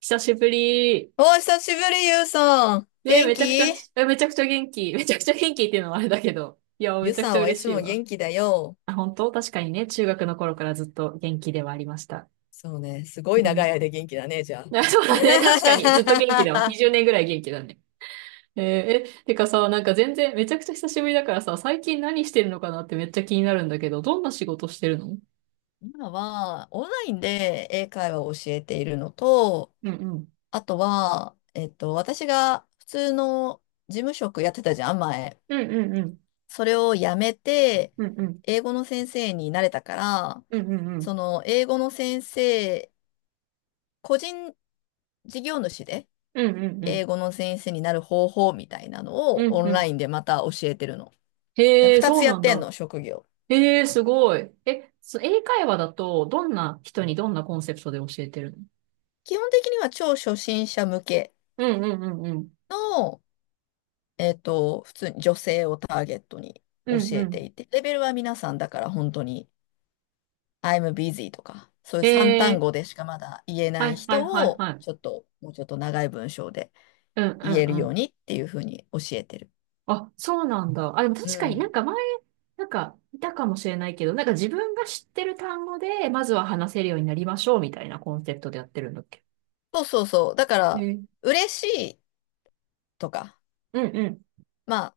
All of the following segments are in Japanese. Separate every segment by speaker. Speaker 1: 久しぶり。
Speaker 2: お、久しぶり、ゆうさん。
Speaker 1: ね、
Speaker 2: 元気？
Speaker 1: めちゃくちゃ元気。めちゃくちゃ元気っていうのもあれだけど。いや、め
Speaker 2: ゆう
Speaker 1: ちゃく
Speaker 2: さ
Speaker 1: ちゃ
Speaker 2: んはい
Speaker 1: 嬉
Speaker 2: つ
Speaker 1: しい
Speaker 2: も
Speaker 1: わ。
Speaker 2: 元気だよ。
Speaker 1: あ、本当確かにね、中学の頃からずっと元気ではありました。
Speaker 2: そうね、すごい
Speaker 1: う
Speaker 2: 長い
Speaker 1: ん。
Speaker 2: 間元気だね、じゃ
Speaker 1: あ、そうだね、確かに。ずっと元気だわ。
Speaker 2: あ。
Speaker 1: 20年ぐらい元気だね。えーえ、てかさ、なんか全然、めちゃくちゃ久しぶりだからさ、最近何してるのかなってめっちゃ気になるんだけど、どんな仕事してるの？うん
Speaker 2: 今は、オンラインで英会話を教えているのと、
Speaker 1: うん。
Speaker 2: あとは、私が普通の事務職やってたじゃん、前。
Speaker 1: うんうんうん。
Speaker 2: それを辞めて、
Speaker 1: うんうん。
Speaker 2: 英語の先生になれたから、
Speaker 1: うんうんう
Speaker 2: そ
Speaker 1: ん。
Speaker 2: の、英語の先生、個人事業主で、
Speaker 1: うんうんう
Speaker 2: 英
Speaker 1: ん。
Speaker 2: 語の先生になる方法みたいなの
Speaker 1: う
Speaker 2: を
Speaker 1: ん
Speaker 2: オン
Speaker 1: う
Speaker 2: ライ
Speaker 1: ん。
Speaker 2: ンでまた教えてるの。で
Speaker 1: へえ、
Speaker 2: 二
Speaker 1: そ
Speaker 2: つ
Speaker 1: う
Speaker 2: や
Speaker 1: な
Speaker 2: っ
Speaker 1: ん
Speaker 2: てん
Speaker 1: だ。
Speaker 2: の、職業。
Speaker 1: ええ、すごい。え、英会話だと、どんな人にどんなコンセプトで教えてるの？
Speaker 2: 基本的には超初心者向け
Speaker 1: うんうんうんうん。
Speaker 2: の、普通に女性をターゲットに
Speaker 1: う
Speaker 2: 教
Speaker 1: んう
Speaker 2: えて
Speaker 1: ん。
Speaker 2: いて、レベルは皆さんだから本当に I'm busy とか、そういう三単
Speaker 1: ええ、
Speaker 2: 語でしかまだ言え
Speaker 1: は
Speaker 2: ない
Speaker 1: いはいは
Speaker 2: 人
Speaker 1: い
Speaker 2: を、
Speaker 1: はい。
Speaker 2: ちょっと、もうちょっと長い文章で
Speaker 1: うんう
Speaker 2: 言え
Speaker 1: ん
Speaker 2: る
Speaker 1: う
Speaker 2: よう
Speaker 1: ん。
Speaker 2: にっていうふうに教えてる。
Speaker 1: あ、そうなんだ。あ、でも
Speaker 2: う
Speaker 1: 確かにな
Speaker 2: ん。
Speaker 1: んか前、なんか、いたかもしれないけど、なんか自分が知ってる単語で、まずは話せるようになりましょうみたいなコンセプトでやってるんだっけ？
Speaker 2: そうそうそう。だから、
Speaker 1: ええ。
Speaker 2: 嬉しいとか、
Speaker 1: うんうん。
Speaker 2: まあ、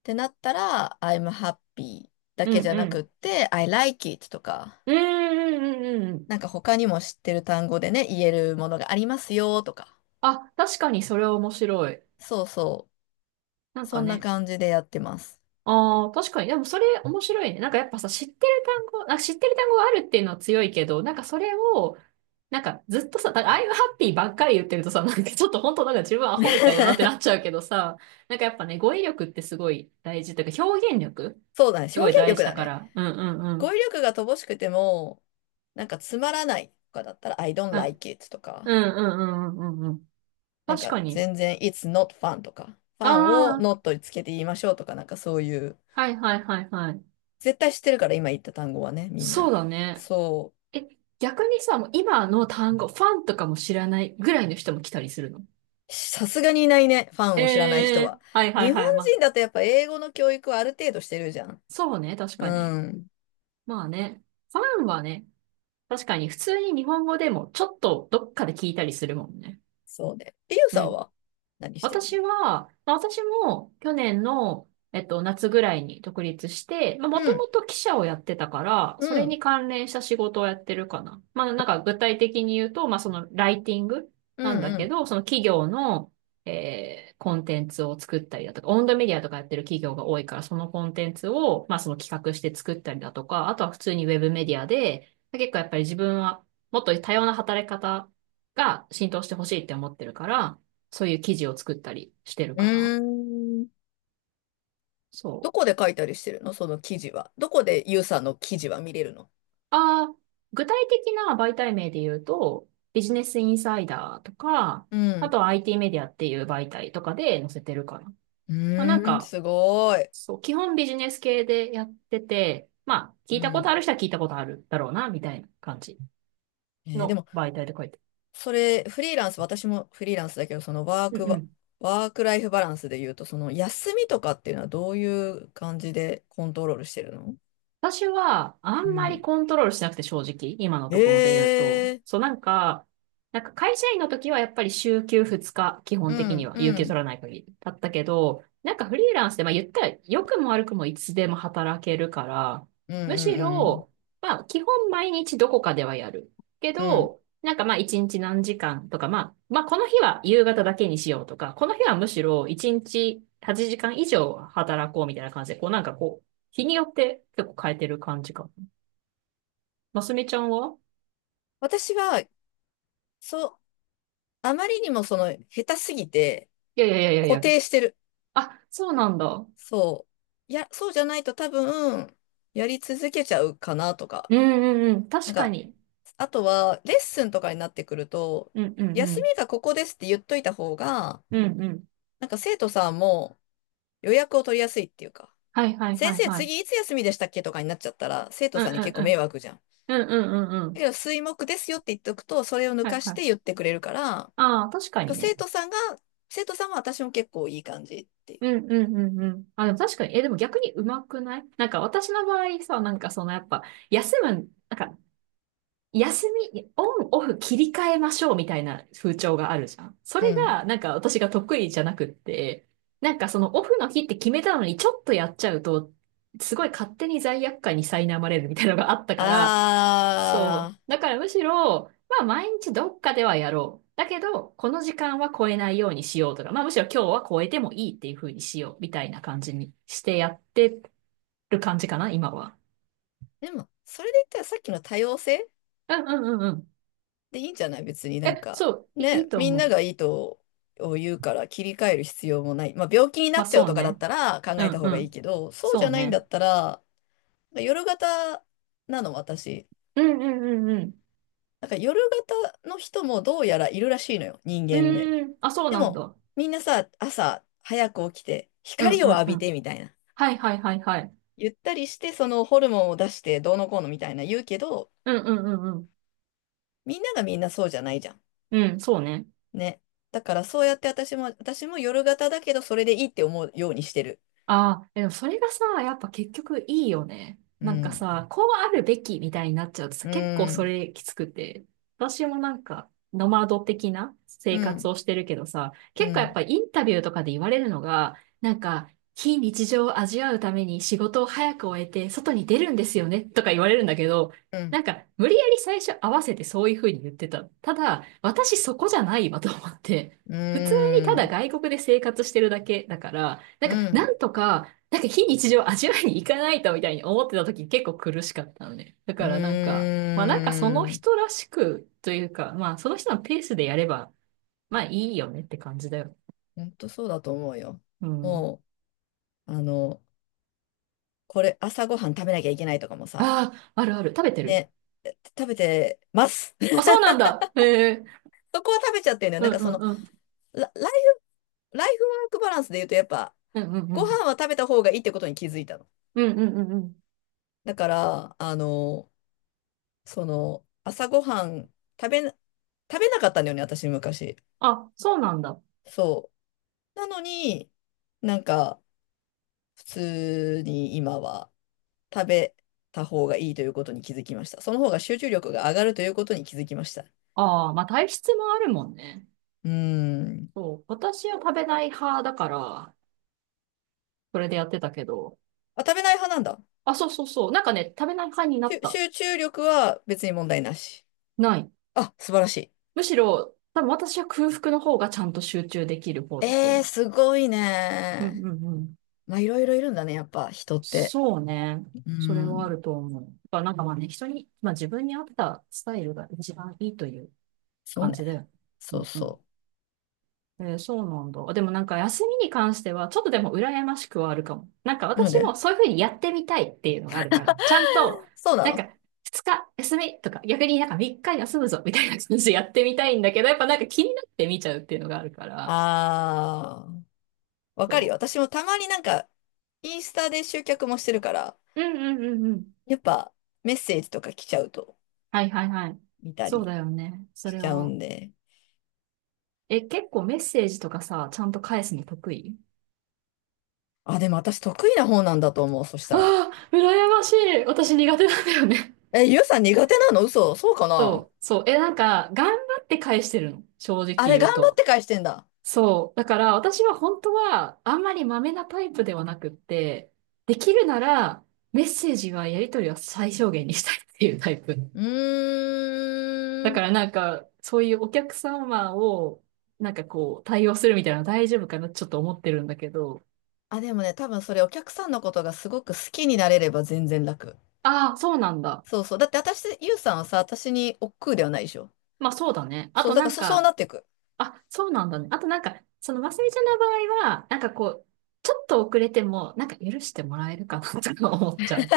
Speaker 2: ってなったら、I'm happy だ
Speaker 1: う
Speaker 2: けじ
Speaker 1: ん
Speaker 2: ゃ
Speaker 1: う
Speaker 2: なくっ
Speaker 1: ん。
Speaker 2: て、I like it とか、
Speaker 1: うんうんうんうんうん。
Speaker 2: なんか他にも知ってる単語でね、言えるものがありますよとか。
Speaker 1: あ、確かにそれは面白い。
Speaker 2: そうそ
Speaker 1: な
Speaker 2: う。
Speaker 1: ん
Speaker 2: そ
Speaker 1: か
Speaker 2: んな
Speaker 1: ね、
Speaker 2: 感じでやってます。
Speaker 1: ああ、確かに。でもそれ面白いね。なんかやっぱさ、知ってる単語があるっていうのは強いけど、なんかそれを、なんかずっとさ、だから I'm happy ばっかり言ってるとさ、なんかちょっと本当なんか自分アホみたいだなって なっちゃうけどさ、なんかやっぱね、語彙力ってすごい大事というか、表現力
Speaker 2: そうだね。
Speaker 1: す
Speaker 2: 表
Speaker 1: ごい
Speaker 2: 現
Speaker 1: 大事
Speaker 2: 力
Speaker 1: だ
Speaker 2: だ
Speaker 1: か
Speaker 2: ね。
Speaker 1: ら。うんうんうん。
Speaker 2: 語彙力が乏しくても、なんかつまらないとかだったら、I don't
Speaker 1: うん、
Speaker 2: like it と
Speaker 1: う
Speaker 2: か、
Speaker 1: んうんうんうんうんうん。
Speaker 2: なん
Speaker 1: 確
Speaker 2: か
Speaker 1: かに。
Speaker 2: 全然 It's not fun とか、フ
Speaker 1: あ
Speaker 2: ァンを
Speaker 1: あ、
Speaker 2: not につけて言いましょうとか、なんかそういう、
Speaker 1: はいはいはいはい。
Speaker 2: 絶対知ってるから今言った単語はね、みん
Speaker 1: そう
Speaker 2: な。
Speaker 1: だね。
Speaker 2: そう。
Speaker 1: え、逆にさ、もう今の単語、ファンとかも知らないぐらいの人も来たりするの？
Speaker 2: さすがにいないね。ファンを知らない
Speaker 1: え
Speaker 2: 人
Speaker 1: え、
Speaker 2: は。
Speaker 1: はいはい
Speaker 2: 日本
Speaker 1: はい。まあ、
Speaker 2: 人だとやっぱ英語の教育はある程度してるじゃん。
Speaker 1: そうね、確
Speaker 2: う
Speaker 1: かに。
Speaker 2: ん。
Speaker 1: まあね、ファンはね、確かに普通に日本語でもちょっとどっかで聞いたりするもんね。
Speaker 2: そうね。リュウ
Speaker 1: う
Speaker 2: さん
Speaker 1: ん。
Speaker 2: は何してるの？
Speaker 1: 私は、まあ、私も去年の、夏ぐらいに独立して、まあ、も
Speaker 2: う
Speaker 1: と
Speaker 2: ん。
Speaker 1: もと記者をやってたから、
Speaker 2: う
Speaker 1: それ
Speaker 2: ん。
Speaker 1: に関連した仕事をやってるかな。まあ、なんか具体的に言うと、まあ、そのライティングな
Speaker 2: う
Speaker 1: んだけ
Speaker 2: ん。
Speaker 1: ど、その企業の、コンテンツを作ったりだとか、オウンドメディアとかやってる企業が多いから、そのコンテンツを、まあ、その企画して作ったりだとか、あとは普通にウェブメディアで、結構やっぱり自分はもっと多様な働き方が浸透してほしいって思ってるから、そういう記事を作ったりしてる
Speaker 2: う
Speaker 1: かな。
Speaker 2: ん。うーん。
Speaker 1: そ
Speaker 2: どこ
Speaker 1: う。
Speaker 2: で書いたりしてるの？その記事は。どこでユウさんの記事は見れるの？
Speaker 1: ああ、具体的な媒体名で言うと、ビジネスインサイダーとか、
Speaker 2: う
Speaker 1: あ
Speaker 2: ん。
Speaker 1: とは IT メディアっていう媒体とかで載せてるかな。
Speaker 2: う
Speaker 1: まあなん
Speaker 2: ーん。
Speaker 1: か、
Speaker 2: すごい。
Speaker 1: そう、基本ビジネス系でやってて、まあ、聞
Speaker 2: う
Speaker 1: いたことあ
Speaker 2: ん。
Speaker 1: る人は聞いたことあるだろうな、みたいな感じ
Speaker 2: で
Speaker 1: の
Speaker 2: も
Speaker 1: 媒体で書いて。
Speaker 2: それ、フリーランス、私もフリーランスだけど、
Speaker 1: うんうん。
Speaker 2: ワークライフバランスで言うと、その休みとかっていうのはどういう感じでコントロールしてるの？
Speaker 1: 私は、あん
Speaker 2: う
Speaker 1: まり
Speaker 2: ん。
Speaker 1: コントロールしなくて正直、今のところで
Speaker 2: え
Speaker 1: 言うと。
Speaker 2: え。
Speaker 1: そう、なんか、なんか会社員の時はやっぱり週休2日、基本
Speaker 2: う
Speaker 1: 的に
Speaker 2: ん、
Speaker 1: は、
Speaker 2: う
Speaker 1: 有給取
Speaker 2: ん、
Speaker 1: らない限りだったけど、なんかフリーランスで、まあ言ったら、良くも悪くもいつでも働けるから、
Speaker 2: うん、
Speaker 1: む
Speaker 2: う
Speaker 1: し
Speaker 2: ん、うん。
Speaker 1: ろ、まあ基本毎日どこかではやる。け
Speaker 2: うん。
Speaker 1: ど、なんかまあ一日何時間とか、まあ、まあこの日は夕方だけにしようとか、この日はむしろ一日8時間以上働こうみたいな感じで、こうなんかこう、日によって結構変えてる感じか。ますみちゃんは？
Speaker 2: 私は、そう、あまりにも下手すぎて、
Speaker 1: いやいやいやいや
Speaker 2: 固
Speaker 1: いや。
Speaker 2: 定してる。
Speaker 1: あ、そうなんだ。うん
Speaker 2: そう。いや、そうじゃないと多分、やり続けちゃうかなとか。
Speaker 1: うんうん。
Speaker 2: な
Speaker 1: 確
Speaker 2: ん
Speaker 1: か
Speaker 2: か、
Speaker 1: に。
Speaker 2: あとは、レッスンとかになってくると、
Speaker 1: うんうんう
Speaker 2: 休
Speaker 1: ん。
Speaker 2: みがここですって言っといた方が、
Speaker 1: うんうん。
Speaker 2: なんか生徒さんも予約を取りやすいっていうか、
Speaker 1: はいはいは
Speaker 2: 先
Speaker 1: い
Speaker 2: 生
Speaker 1: はい。
Speaker 2: 次いつ休みでしたっけとかになっちゃったら、生徒
Speaker 1: うんう
Speaker 2: さんに結
Speaker 1: ん
Speaker 2: 構
Speaker 1: う
Speaker 2: 迷
Speaker 1: ん。
Speaker 2: 惑じゃん。だ
Speaker 1: うんうんうんう
Speaker 2: け
Speaker 1: ん。
Speaker 2: ど、水木ですよって言っておくと、それを抜
Speaker 1: はい
Speaker 2: か
Speaker 1: は
Speaker 2: して言っ
Speaker 1: い。
Speaker 2: てくれるから、なん
Speaker 1: ああ、確か
Speaker 2: か
Speaker 1: にね。
Speaker 2: 生徒さんは私も結構いい感じってい
Speaker 1: うんうんうんうん。あ、でも確かに。え、でも逆にうまくないなんか私の場合さ、なんかそのやっぱ、休む、なんか休み、オン、オフ切り替えましょうみたいな風潮があるじゃん。そ
Speaker 2: う。
Speaker 1: れ
Speaker 2: うん。
Speaker 1: が、なんか私が得意じゃなくって、なんかそのオフの日って決めたのにちょっとやっちゃうと、すごい勝手に罪悪感に苛まれるみたいなのがあったから、
Speaker 2: あ
Speaker 1: そう。だからむしろ、まあ毎日どっかではやろう。だけど、この時間は超えないようにしようとか、まあむしろ今日は超えてもいいっていう風にしようみたいな感じにしてやってる感じかな、今は。
Speaker 2: ー。でも、それで言ったらさっきの多様性
Speaker 1: うんうんうんうん。
Speaker 2: でいいんじゃない別になん
Speaker 1: え、
Speaker 2: か。
Speaker 1: そう、いい
Speaker 2: ね、
Speaker 1: と
Speaker 2: みん
Speaker 1: 思
Speaker 2: な
Speaker 1: う。
Speaker 2: がいいとを言うから切り替える必要もない。まあ、病気にな
Speaker 1: まあ
Speaker 2: っちゃう
Speaker 1: そう
Speaker 2: とかだっ
Speaker 1: ね。
Speaker 2: たら考
Speaker 1: う
Speaker 2: えた
Speaker 1: ん
Speaker 2: 方
Speaker 1: う
Speaker 2: がいい
Speaker 1: ん。
Speaker 2: けど、そうじ
Speaker 1: そ
Speaker 2: ゃ
Speaker 1: う
Speaker 2: ないんだ
Speaker 1: ね。
Speaker 2: ったら、なんか夜型なの、私。
Speaker 1: うんうんうんうん。
Speaker 2: なんか夜型の人もどうやらいるらしいのよ、人
Speaker 1: う
Speaker 2: 間でも。
Speaker 1: ーん。あ、そう
Speaker 2: で
Speaker 1: なん
Speaker 2: も、
Speaker 1: だ。
Speaker 2: みんなさ、朝早く起きて、
Speaker 1: うん
Speaker 2: 光
Speaker 1: う
Speaker 2: を
Speaker 1: ん
Speaker 2: 浴
Speaker 1: う
Speaker 2: び
Speaker 1: ん。
Speaker 2: てみたいな。
Speaker 1: はいはいはいはい。
Speaker 2: ゆったりして、そのホルモンを出してどうのこうのみたいな言うけど、
Speaker 1: うんうんうんうん。
Speaker 2: みんながみんなそうじゃないじゃん。
Speaker 1: うん、そうね。
Speaker 2: ね。だからそうやって私も夜型だけど、それでいいって思うようにしてる。
Speaker 1: ああ、でもそれがさ、やっぱ結局いいよね。
Speaker 2: う
Speaker 1: なんか
Speaker 2: ん。
Speaker 1: さ、こうあるべきみたいになっちゃうとさ、
Speaker 2: う
Speaker 1: 結構そ
Speaker 2: ん。
Speaker 1: れきつくて。私もなんか、ノマド的な
Speaker 2: う
Speaker 1: 生活
Speaker 2: ん。
Speaker 1: をしてるけどさ、
Speaker 2: う
Speaker 1: 結構やっ
Speaker 2: ん。
Speaker 1: ぱインタビューとかで言われるのが、なんか、非日常を味わうために仕事を早く終えて外に出るんですよねとか言われるんだけど、
Speaker 2: う
Speaker 1: な
Speaker 2: ん。
Speaker 1: んか、無理やり最初合わせてそういう風に言ってた。ただ、私そこじゃないわと思って。
Speaker 2: う
Speaker 1: 普通にただ
Speaker 2: ん。
Speaker 1: 外国で生活してるだけだから、なん
Speaker 2: う
Speaker 1: か、
Speaker 2: ん。
Speaker 1: なんとか、なんか非日常を味わいに行かないとみたいに思ってた時結構苦しかったのね。だ
Speaker 2: う
Speaker 1: からなんか、まあなんかその
Speaker 2: ん。
Speaker 1: 人らしくというか、まあその人のペースでやれば、まあいいよねって感じだよ。
Speaker 2: 本当そうだと思うよ。
Speaker 1: うん。
Speaker 2: もう、これ朝ごはん食べなきゃいけないとかもさ、
Speaker 1: ああ、あるある。食べてる？
Speaker 2: ね、食べてます。
Speaker 1: あ、そうなんだ。へえ。
Speaker 2: そこは食べちゃってるのよ。な
Speaker 1: う
Speaker 2: ん
Speaker 1: ん
Speaker 2: かそ
Speaker 1: う
Speaker 2: の、
Speaker 1: んうん。
Speaker 2: ラ、ライライフワークバランスで言うとやっぱ、
Speaker 1: うんうんう
Speaker 2: ご
Speaker 1: ん。
Speaker 2: 飯は食べた方がいいってことに気づいたの。
Speaker 1: うんうんうんうん。
Speaker 2: だから、朝ごはん食べな、食べなかったんだよね、私昔。
Speaker 1: あ、そうなんだ。
Speaker 2: そう。なのに、なんか、普通に今は食べた方がいいということに気づきました。その方が集中力が上がるということに気づきました。う
Speaker 1: ああ、まあ体質もあるもんね。
Speaker 2: ーん。
Speaker 1: そう。私は食べない派だから、それでやってたけど、
Speaker 2: あ、食べない派なんだ。
Speaker 1: あ、そうそうそう。なんかね、食べない感になった。
Speaker 2: 集中力は別に問題なし。
Speaker 1: ない。
Speaker 2: あ、素晴らしい。
Speaker 1: むしろ、多分私は空腹の方がちゃんと集中できる方だと思
Speaker 2: すごい
Speaker 1: う。うんう
Speaker 2: ね。
Speaker 1: んうん。
Speaker 2: まあ、いろいろいるんだね、やっぱ、人って。
Speaker 1: そうね。
Speaker 2: うー
Speaker 1: それはあ
Speaker 2: ん。
Speaker 1: ると思う。やっぱなんかまあね、人に、まあ自分に合ったスタイルが一番いいという
Speaker 2: そう
Speaker 1: 感
Speaker 2: ね。
Speaker 1: じだよね。う
Speaker 2: そう
Speaker 1: んうん。
Speaker 2: そ
Speaker 1: そうなんだ。でもなんか休みに関しては、ちょっとでも羨ましくはあるかも。なんか
Speaker 2: う。の
Speaker 1: 私も
Speaker 2: で、
Speaker 1: そういうふうにやってみたいっていうのがあるから、ちゃんと、
Speaker 2: そうな
Speaker 1: なんか
Speaker 2: の？
Speaker 1: 2日休みとか、逆になんか3日休むぞみたいな感じでやってみたいんだけど、やっぱなんか気になって見ちゃうっていうのがあるから、
Speaker 2: あー、わかる
Speaker 1: そ
Speaker 2: よ。私もたまになんか、インスタで集客もしてるから、
Speaker 1: う。うんうんうんうん。
Speaker 2: やっぱ、メッセージとか来ちゃうと、
Speaker 1: はいはいはい。
Speaker 2: 見た
Speaker 1: そう
Speaker 2: り
Speaker 1: だよね。そ
Speaker 2: し
Speaker 1: れ
Speaker 2: ちゃう
Speaker 1: を。
Speaker 2: んで。
Speaker 1: え、結構メッセージとかさ、ちゃんと返すの得意？
Speaker 2: あ、でも私得意な方なんだと思う、そしたら。
Speaker 1: ああー、羨ましい。私苦手なんだよね。
Speaker 2: え、ゆうさん苦手なの？嘘？そうかな？
Speaker 1: そう、そう。え、なんか、頑張って返してるの。正直
Speaker 2: あれ、
Speaker 1: 言
Speaker 2: 頑
Speaker 1: う
Speaker 2: 張っ
Speaker 1: と。
Speaker 2: て返してんだ。
Speaker 1: そう。だから、私は本当は、あんまりマメなタイプではなくって、できるなら、メッセージはやり取りは最小限にしたいっていうタイプ。
Speaker 2: う
Speaker 1: だ
Speaker 2: ー
Speaker 1: か
Speaker 2: ん。
Speaker 1: らなんか、そういうお客様を、なんかこう、対応するみたいなの大丈夫かなってちょっと思ってるんだけど、
Speaker 2: あ、でもね、多分それお客さんのことがすごく好きになれれば全然楽。
Speaker 1: ああ、そうなんだ。
Speaker 2: そうそう。だって私、ゆうさんはさ、私に億劫ではないでしょ。
Speaker 1: まあそうだね。あ
Speaker 2: そ
Speaker 1: と
Speaker 2: う、だ
Speaker 1: な
Speaker 2: から
Speaker 1: ん
Speaker 2: そう
Speaker 1: か、
Speaker 2: なっていく。
Speaker 1: あ、そうなんだね。あとなんか、その、ますみちゃんの場合は、なんかこう、ちょっと遅れても、なんか許してもらえるかなとか思っちゃう。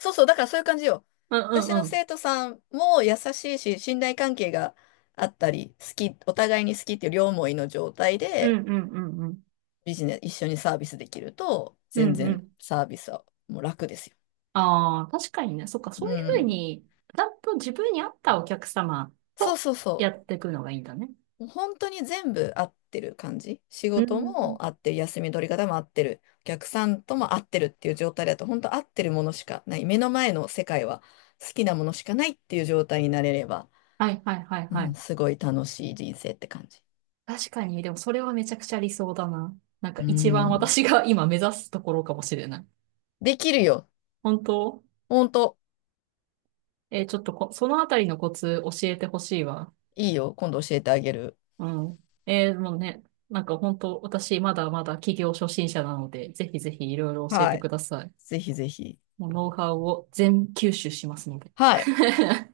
Speaker 2: そうそう、だからそういう感じよ。
Speaker 1: うん
Speaker 2: 私
Speaker 1: うん
Speaker 2: の
Speaker 1: うん。
Speaker 2: 生徒さんも優しいし、信頼関係があったり、お互いに好きっていう両思いの状態
Speaker 1: う
Speaker 2: で、
Speaker 1: んうんうんうん。
Speaker 2: ビジネス、一緒にサービスできると、
Speaker 1: う
Speaker 2: 全
Speaker 1: んう
Speaker 2: 然
Speaker 1: ん。
Speaker 2: サービスはもう楽ですよ。
Speaker 1: ああ、確かにね。そっか、そ
Speaker 2: う
Speaker 1: ういうふう
Speaker 2: ん。
Speaker 1: に、ちゃんと自分に合ったお客様
Speaker 2: そう
Speaker 1: と
Speaker 2: そう
Speaker 1: や
Speaker 2: そ
Speaker 1: っていくのがいいんだね。
Speaker 2: う。もう本当に全部合ってる感じ。仕
Speaker 1: う
Speaker 2: 事
Speaker 1: ん。
Speaker 2: も合ってる、休み取り方も合ってる、お客さんとも合ってるっていう状態だと、本当合ってるものしかない。目の前の世界は好きなものしかないっていう状態になれれば、
Speaker 1: はいはいはい
Speaker 2: う
Speaker 1: は
Speaker 2: ん、
Speaker 1: い。
Speaker 2: すごい楽しい人生って感じ。
Speaker 1: 確かに、でもそれはめちゃくちゃ理想だな。なんか
Speaker 2: う
Speaker 1: 一番
Speaker 2: ん。
Speaker 1: 私が今目指すところかもしれない。
Speaker 2: できるよ。
Speaker 1: 本当？
Speaker 2: 本当
Speaker 1: ちょっとそのあたりのコツ教えてほしいわ。
Speaker 2: いいよ。今度教えてあげる。
Speaker 1: うん。もうね、なんか本当、私まだまだ起業初心者なので、ぜひぜひいろいろ教え
Speaker 2: は
Speaker 1: て
Speaker 2: い。
Speaker 1: ください。
Speaker 2: ぜひぜひ。
Speaker 1: もうノウハウを全吸収しますので。
Speaker 2: はい。